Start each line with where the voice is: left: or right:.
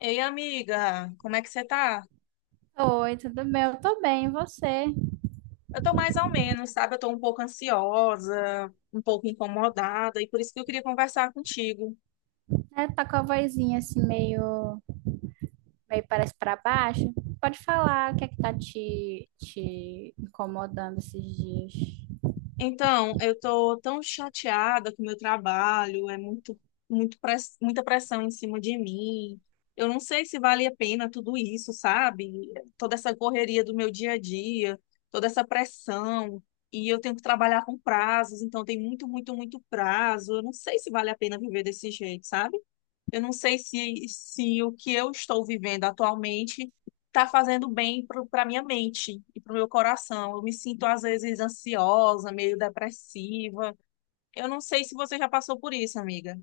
left: Ei, amiga, como é que você tá?
right: Oi, tudo bem? Eu tô bem, e você?
left: Eu tô mais ou menos, sabe? Eu tô um pouco ansiosa, um pouco incomodada, e por isso que eu queria conversar contigo.
right: É, tá com a vozinha assim meio, meio parece pra baixo. Pode falar o que é que tá te incomodando esses dias.
left: Então, eu tô tão chateada com o meu trabalho, é muito, muito muita pressão em cima de mim. Eu não sei se vale a pena tudo isso, sabe? Toda essa correria do meu dia a dia, toda essa pressão, e eu tenho que trabalhar com prazos, então tem muito, muito, muito prazo. Eu não sei se vale a pena viver desse jeito, sabe? Eu não sei se o que eu estou vivendo atualmente está fazendo bem para minha mente e para o meu coração. Eu me sinto, às vezes, ansiosa, meio depressiva. Eu não sei se você já passou por isso, amiga.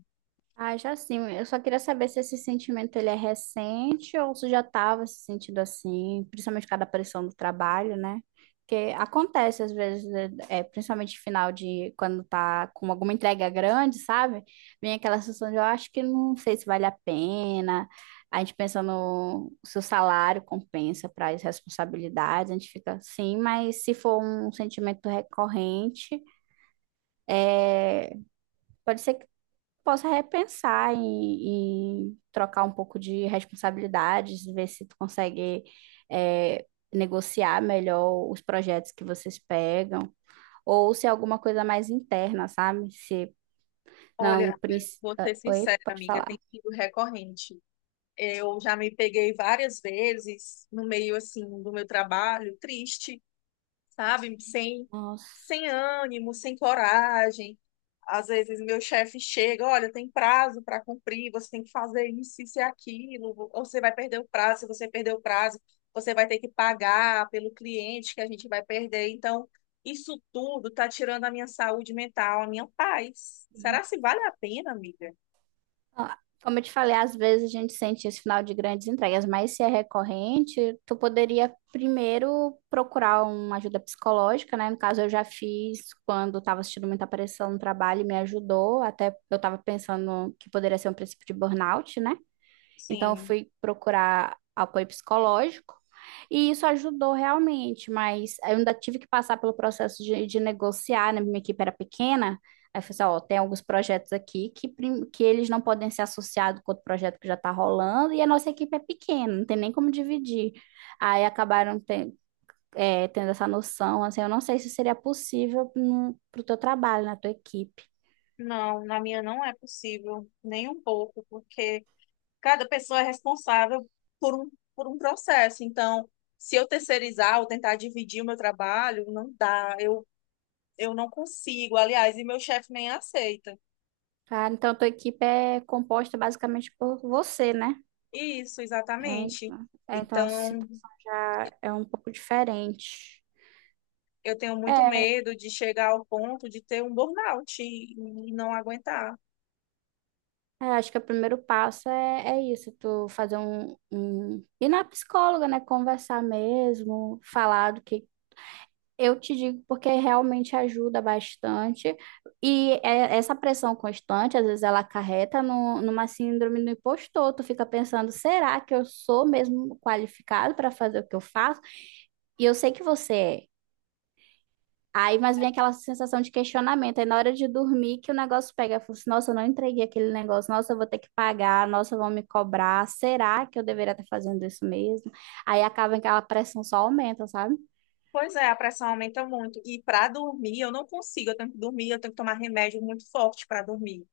right: Ah, já sim. Eu só queria saber se esse sentimento ele é recente ou se já estava se sentindo assim, principalmente por causa da pressão do trabalho, né? Porque acontece às vezes, né, principalmente final de quando tá com alguma entrega grande, sabe? Vem aquela sensação de eu acho que não sei se vale a pena. A gente pensa no se o salário compensa para as responsabilidades, a gente fica assim, mas se for um sentimento recorrente, pode ser possa repensar e trocar um pouco de responsabilidades, ver se tu consegue é, negociar melhor os projetos que vocês pegam, ou se é alguma coisa mais interna, sabe? Se não,
left: Olha, eu vou
right: ah,
left: ser
right: oi,
left: sincera,
right: pode
left: amiga,
right: falar.
left: tem sido recorrente. Eu já me peguei várias vezes no meio, assim, do meu trabalho, triste, sabe?
right: Nossa.
left: Sem ânimo, sem coragem. Às vezes meu chefe chega, olha, tem prazo para cumprir, você tem que fazer isso, isso e aquilo, ou você vai perder o prazo, se você perder o prazo, você vai ter que pagar pelo cliente que a gente vai perder. Então, isso tudo está tirando a minha saúde mental, a minha paz. Será se vale a pena, amiga?
right: Ó, como eu te falei, às vezes a gente sente esse final de grandes entregas, mas se é recorrente, tu poderia primeiro procurar uma ajuda psicológica, né? No caso, eu já fiz quando estava assistindo muita pressão no trabalho e me ajudou, até eu estava pensando que poderia ser um princípio de burnout, né? Então, eu
left: Sim,
right: fui procurar apoio psicológico e isso ajudou realmente, mas eu ainda tive que passar pelo processo de negociar, né? Minha equipe era pequena. Aí eu falei assim, ó, tem alguns projetos aqui que, que eles não podem ser associados com outro projeto que já está rolando, e a nossa equipe é pequena, não tem nem como dividir. Aí acabaram ten- é, tendo essa noção, assim, eu não sei se seria possível para o teu trabalho, na tua equipe.
left: não, na minha não é possível, nem um pouco, porque cada pessoa é responsável por um, por um processo. Então, se eu terceirizar ou tentar dividir o meu trabalho, não dá. Eu não consigo, aliás, e meu chefe nem aceita.
right: Ah, então, a tua equipe é composta basicamente por você, né?
left: Isso,
right: É,
left: exatamente.
right: então, então a
left: Então,
right: situação já é um pouco diferente.
left: eu tenho muito
right: É,
left: medo de chegar ao ponto de ter um burnout e não aguentar.
right: é, acho que o primeiro passo é isso, tu fazer um... Ir na psicóloga, né? Conversar mesmo, falar do que... Eu te digo porque realmente ajuda bastante. E essa pressão constante, às vezes ela acarreta no, numa síndrome do impostor. Tu fica pensando, será que eu sou mesmo qualificado para fazer o que eu faço? E eu sei que você é. Aí, mas vem aquela sensação de questionamento. Aí, na hora de dormir, que o negócio pega. Eu falo assim, nossa, eu não entreguei aquele negócio. Nossa, eu vou ter que pagar. Nossa, vão me cobrar. Será que eu deveria estar fazendo isso mesmo? Aí, acaba que aquela pressão só aumenta, sabe?
left: Pois é, a pressão aumenta muito. E para dormir, eu não consigo. Eu tenho que dormir, eu tenho que tomar remédio muito forte para dormir.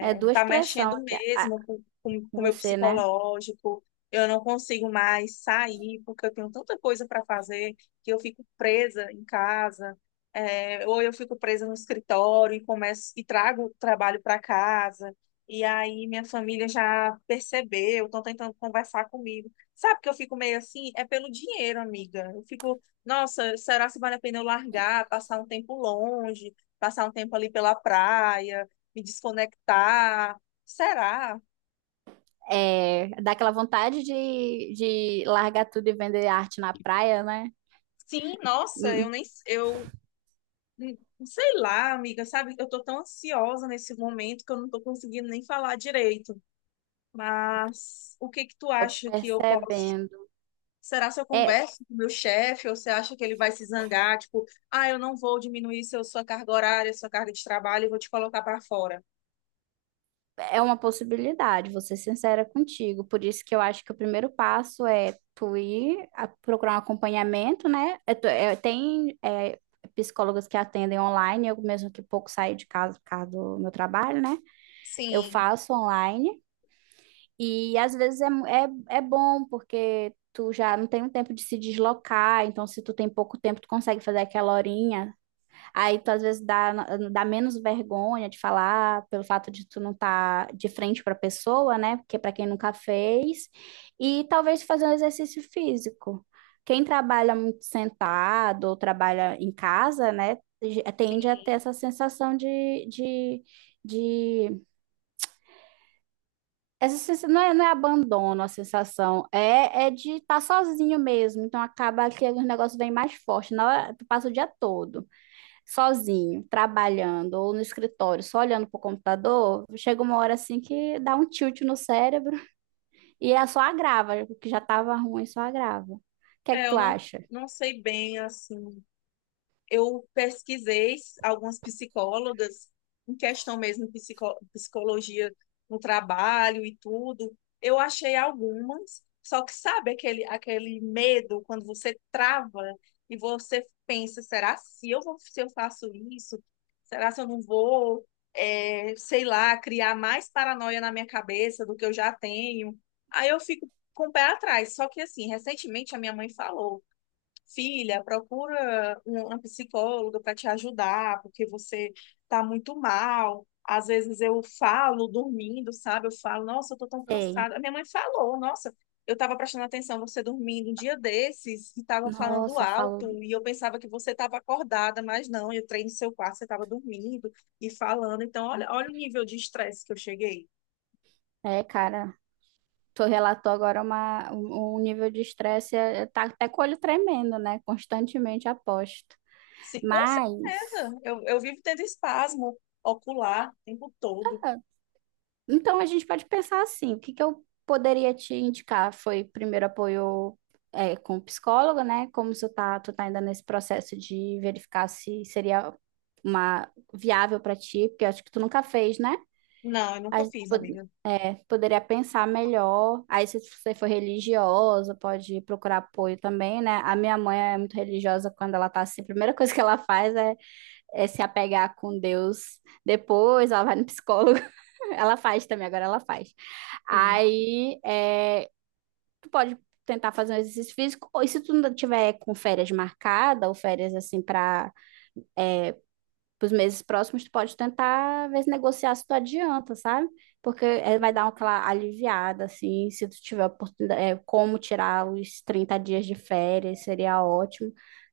right: É, é duas
left: tá
right: pressões
left: mexendo
right: aqui ah,
left: mesmo com com-
right: com
left: com o meu
right: você, né?
left: psicológico. Eu não consigo mais sair porque eu tenho tanta coisa para fazer que eu fico presa em casa, é, ou eu fico presa no escritório e começo e trago o trabalho para casa. E aí minha família já percebeu, estão tentando conversar comigo. Sabe que eu fico meio assim? É pelo dinheiro, amiga. Eu fico, nossa, será se vale a pena eu largar, passar um tempo longe, passar um tempo ali pela praia? Me desconectar. Será?
right: É, dá aquela vontade de largar tudo e vender arte na praia, né?
left: Sim, nossa, eu
right: Hum,
left: nem eu hum, sei lá, amiga, sabe? Eu tô tão ansiosa nesse momento que eu não tô conseguindo nem falar direito. Mas o que que tu
right: tô
left: acha que eu posso?
right: percebendo.
left: Será se eu
right: É,
left: converso com o meu chefe ou você acha que ele vai se zangar, tipo, ah, eu não vou diminuir seu, sua carga horária, sua carga de trabalho, eu vou te colocar para fora.
right: é uma possibilidade, vou ser sincera contigo. Por isso que eu acho que o primeiro passo é tu procurar um acompanhamento, né? É tem é, psicólogas que atendem online, eu mesmo que pouco saio de casa por causa do meu trabalho, né? Eu
left: Sim,
right: faço online e às vezes é bom porque tu já não tem um tempo de se deslocar, então se tu tem pouco tempo, tu consegue fazer aquela horinha. Aí tu às vezes dá menos vergonha de falar pelo fato de tu não estar tá de frente para a pessoa, né? Porque para quem nunca fez, e talvez fazer um exercício físico. Quem trabalha muito sentado ou trabalha em casa, né? Tende a ter essa sensação de... Essa sensação, não é, não é abandono a sensação, é de estar sozinho mesmo. Então acaba que o negócio vem mais forte. Na hora, tu passa o dia todo sozinho, trabalhando ou no escritório, só olhando pro computador, chega uma hora assim que dá um tilt no cérebro e é só agrava, o que já estava ruim só agrava. O que é que
left: é, eu
right: tu
left: não
right: acha?
left: não sei bem assim, eu pesquisei algumas psicólogas em questão mesmo de psicologia no trabalho e tudo. Eu achei algumas, só que sabe aquele, aquele medo quando você trava e você pensa, será se eu vou, se eu faço isso? Será se eu não vou, sei lá, criar mais paranoia na minha cabeça do que eu já tenho? Aí eu fico com o pé atrás. Só que assim, recentemente a minha mãe falou: Filha, procura uma psicóloga para te ajudar, porque você tá muito mal. Às vezes eu falo dormindo, sabe? Eu falo, nossa, eu tô tão
right: Sei.
left: cansada. A minha mãe falou, nossa, eu tava prestando atenção você dormindo um dia desses e tava falando
right: Nossa,
left: alto
right: falo,
left: e eu pensava que você tava acordada, mas não, eu entrei no seu quarto, você tava dormindo e falando. Então, olha, olha o nível de estresse que eu cheguei.
right: é, cara, tu relatou agora um nível de estresse, é, tá até com o olho tremendo, né? Constantemente aposto.
left: Sim, com
right: Mas
left: certeza. Eu vivo tendo espasmo ocular o tempo todo.
right: então, a gente pode pensar assim, o que que eu poderia te indicar? Foi primeiro apoio é, com o psicólogo, né? Como tu tá ainda nesse processo de verificar se seria uma viável para ti, porque eu acho que tu nunca fez, né?
left: Não, eu nunca
right: A gente
left: fiz,
right: pod-
left: amiga.
right: é, poderia pensar melhor. Aí, se você for religiosa, pode procurar apoio também, né? A minha mãe é muito religiosa quando ela tá assim, a primeira coisa que ela faz é se apegar com Deus. Depois ela vai no psicólogo. Ela faz também, agora ela faz.
left: Sim,
right: Aí, é, tu pode tentar fazer um exercício físico, ou se tu não tiver com férias marcada, ou férias assim para os meses próximos, tu pode tentar ver se negociar se tu adianta, sabe? Porque é, vai dar uma aquela aliviada, assim, se tu tiver oportunidade, é, como tirar os 30 dias de férias, seria ótimo.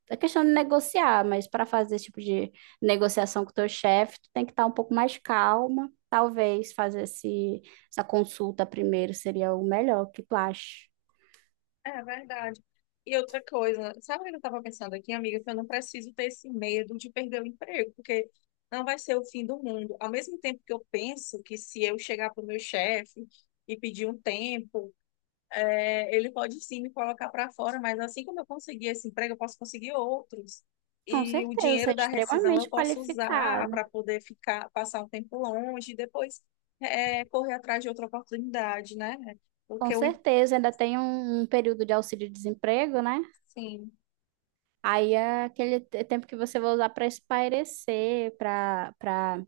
right: É questão de negociar, mas para fazer esse tipo de negociação com o teu chefe, tu tem que estar um pouco mais calma. Talvez fazer essa consulta primeiro seria o melhor, o que tu acha?
left: é verdade. E outra coisa, sabe o que eu estava pensando aqui, amiga? Que eu não preciso ter esse medo de perder o emprego, porque não vai ser o fim do mundo. Ao mesmo tempo que eu penso que se eu chegar para o meu chefe e pedir um tempo, é, ele pode sim me colocar para fora, mas assim como eu conseguir esse emprego, eu posso conseguir outros.
right: Com
left: E o
right: certeza, você é
left: dinheiro da rescisão
right: extremamente
left: eu posso usar
right: qualificada.
left: para poder ficar, passar um tempo longe e depois é, correr atrás de outra oportunidade, né?
right: Com
left: Porque o,
right: certeza, ainda tem um período de auxílio-desemprego, né?
left: sim.
right: Aí é aquele tempo que você vai usar para espairecer, para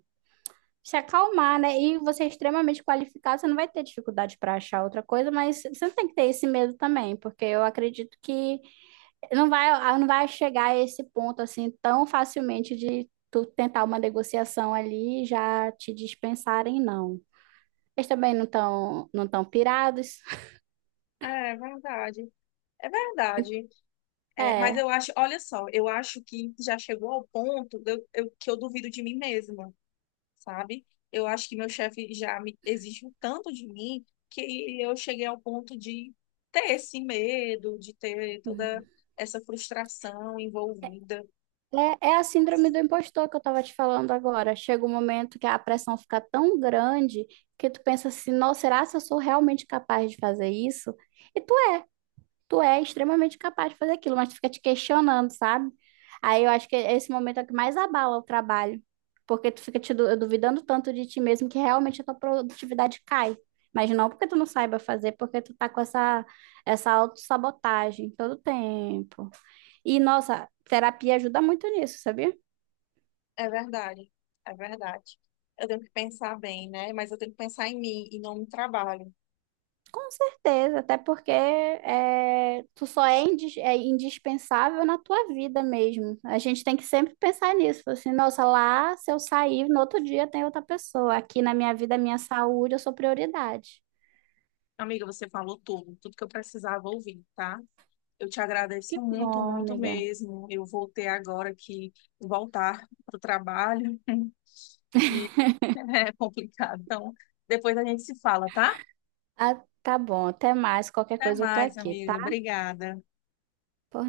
right: se acalmar, né? E você é extremamente qualificado, você não vai ter dificuldade para achar outra coisa, mas você não tem que ter esse medo também, porque eu acredito que não vai, ah, não vai chegar a esse ponto assim tão facilmente de tu tentar uma negociação ali e já te dispensarem, não. Eles também não estão não tão pirados.
left: É verdade, é verdade. É, mas
right: É.
left: eu acho, olha só, eu acho que já chegou ao ponto de que eu duvido de mim mesma, sabe? Eu acho que meu chefe já me exige um tanto de mim que eu cheguei ao ponto de ter esse medo, de ter toda essa frustração envolvida.
right: É, é a síndrome do impostor que eu tava te falando agora. Chega um momento que a pressão fica tão grande que tu pensa assim, nossa, será que eu sou realmente capaz de fazer isso? E tu é extremamente capaz de fazer aquilo, mas tu fica te questionando, sabe? Aí eu acho que esse momento é o que mais abala o trabalho, porque tu fica te duvidando tanto de ti mesmo que realmente a tua produtividade cai. Mas não porque tu não saiba fazer, porque tu tá com essa, essa autossabotagem todo tempo. E, nossa, terapia ajuda muito nisso, sabia?
left: É verdade, é verdade. Eu tenho que pensar bem, né? Mas eu tenho que pensar em mim e não no trabalho.
right: Com certeza, até porque é, tu só é, é indispensável na tua vida mesmo. A gente tem que sempre pensar nisso. Falar assim, nossa, lá se eu sair, no outro dia tem outra pessoa. Aqui na minha vida, minha saúde, eu sou prioridade.
left: Amiga, você falou tudo, tudo que eu precisava ouvir, tá? Eu te agradeço
right: Que
left: muito,
right: bom,
left: muito
right: amiga.
left: mesmo. Eu voltei agora que voltar para o trabalho e é complicado. Então, depois a gente se fala, tá?
right: Ah, tá bom, até mais. Qualquer
left: Até
right: coisa eu tô
left: mais,
right: aqui, tá?
left: amiga. Obrigada.